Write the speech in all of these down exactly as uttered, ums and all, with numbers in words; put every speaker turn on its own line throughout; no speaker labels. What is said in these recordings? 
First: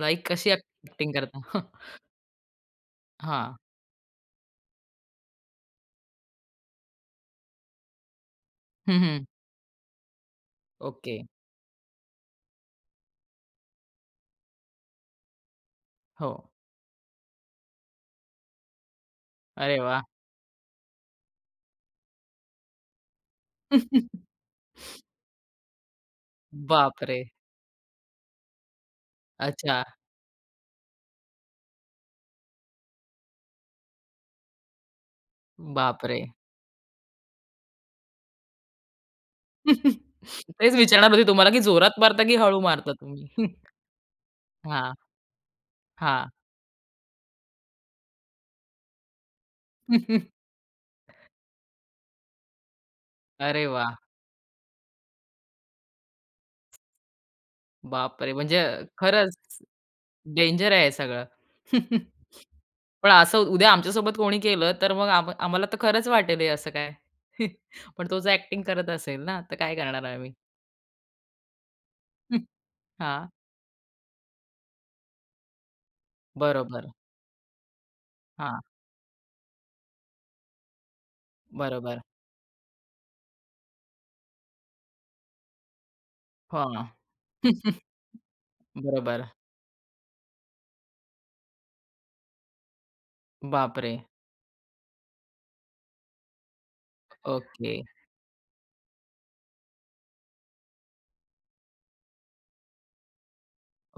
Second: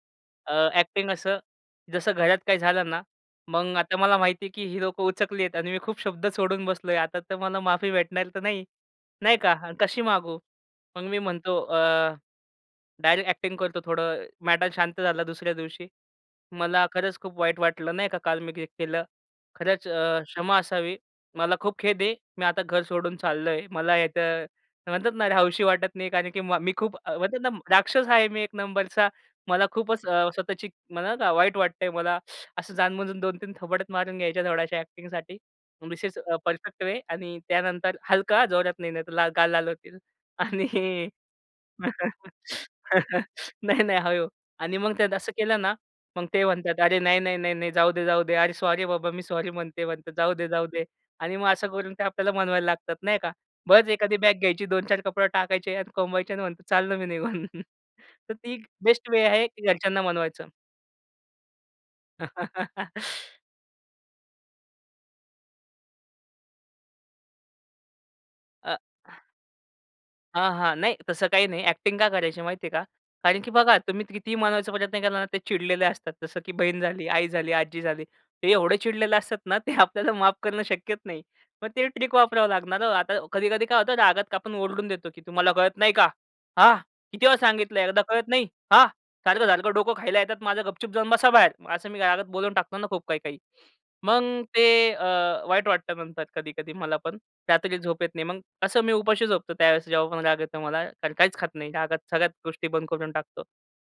Like कशी
अ, acting
acting
असं
करता?
जसं घरात काही झालं ना,
हां.
मग आता मला माहितीये की हि लोकं उचकलीयेत आणि मी खूप शब्द सोडून बसलोय. आता तर मला माफी भेटणार तर नाही,
हं, हं.
नाही का. हा कशी मागू? मग मी
ओके.
म्हणतो अ, डायरेक्ट अ‍ॅक्टिंग करतो थोडं, मॅटर शांत झाला दुसऱ्या दिवशी.
हो.
"मला खरंच खूप वाईट वाटलं." नाही का. "काल मी ते केलं,
अरे
खरंच
वा!
अ, क्षमा असावी, मला खूप खेद आहे. मी आता घर सोडून चाललोय, मला इथं" म्हणतात ना, "रहावं असं वाटत नाही." कारण की मा "मी खूप"
बापरे!
म्हणतात ना, "राक्षस आहे. मी एक नंबरचा, मला
अच्छा.
खूपच अ, स्वतःची मला, वाईट वाटतंय मला." असं जाणून-बुजून दोन तीन थोबाडात मारून घ्यायच्या, थोड्याशा अ‍ॅक्टिंग धिस इज
बापरे!
अ, परफेक्ट वे आणि त्यानंतर हलका जोरात नाही नाहीतर ला गाल लाल होतील आणि
तेच विचारणार होते तुम्हाला, की जोरात मारता, की हळू मारता तुम्ही?
नाही, नाही हळू. आणि मग
हां,
त्यात असं केलं ना, मग
हां.
ते म्हणतात, "अरे नाही, नाही नाही, नाही, जाऊदे जाऊदे, अरे सॉरी बाबा, मी सॉरी म्हणते." म्हणतात "जाऊदे जाऊदे." आणि मग असं करून ते आपल्याला मनवायला लागतात, नाही का.
अरे वा!
बस एखादी बॅग घ्यायची, दोन चार कपडे टाकायचे आणि कोंबायचे आणि म्हणायचं "चाललो मी निघून."
बापरे!
तर ती
म्हणजे
बेस्ट वे
खरंच
आहे घरच्यांना मनवायचं.
डेंजर आहे हे सगळं. पण असं उद्या आमच्यासोबत कोणी केलं, तर मग आम आम्हाला तर खरंच वाटेल हे असं काय, पण तो जर अ‍ॅक्टिंग
अ
करत असेल ना, तर काय करणार आम्ही?
हां, हां. नाही, तसं काही नाही, अ‍ॅक्टिंग का करायची माहितीये का
हां.
कारण की बघा, तुम्ही कितीही मानवायचा प्रयत्न केला ना, ते चिडलेले असतात. जसं की बहीण
बरोबर.
झाली, आई झाली, आजी झाली. ते
हां.
एवढे चिडलेले असतात ना, ते आपल्याला माफ करणं शक्यच नाही. मग ते
बरोबर.
ट्रिक वापरावं लागणार हो. आता कधी-कधी काय होतं, रागात आपण ओरडून देतो की "तुम्हाला कळत नाही का?
हो
हा?
ना.
किती वेळा सांगितलं, एकदा कळत नाही? हा?
बरोबर.
सारखं-सारखं डोकं खायला येतात माझं, गपचूप जाऊन बसा बाहेर." असं मी रागात बोलून टाकतो ना खूप काही-काही.
बापरे!
मग ते अ, वाईट वाटतं नंतर कधी-कधी मला पण.
ओके.
रात्री झोप येत नाही. मग असं मी उपाशी झोपतो त्यावेळेस. जेव्हा पण राग येतो मला, काहीच खात नाही. रागात सगळ्याच गोष्टी बंद करून टाकतो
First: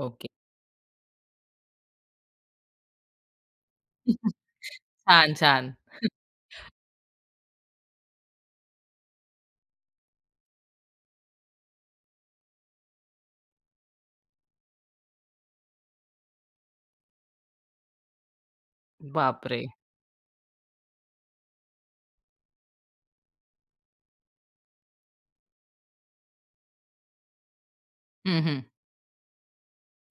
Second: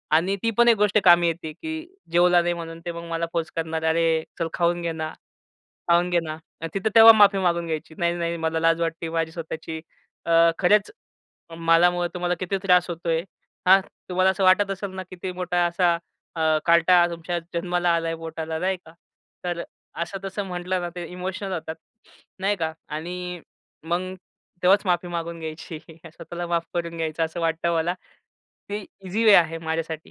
ओके.
आणि ती पण एक गोष्ट कामी येते, की जेवला नाही म्हणून ते मग मला फोर्स करणार "अरे, चल खाऊन घे ना,
छान, छान.
खाऊन घे ना." आणि तिथं तेव्हा माफी मागून घ्यायची, "नाही, नाही मला लाज वाटती माझी स्वतःची, अं, खरच, मला मुळं तुम्हाला किती त्रास होतोय. हां, तुम्हाला असं वाटत असेल ना, किती मोठा असा अ, कार्टा तुमच्या जन्माला आलाय पोटाला." नाही का. तर
बापरे!
असं-तसं म्हटलं ना, ते इमोशनल होतात. नाही का आणि मग तेव्हाच माफी मागून घ्यायची. स्वतःला माफ करून घ्यायचं असं वाटतं मला.
हं, हं.
ते ईझी वे आहे माझ्यासाठी.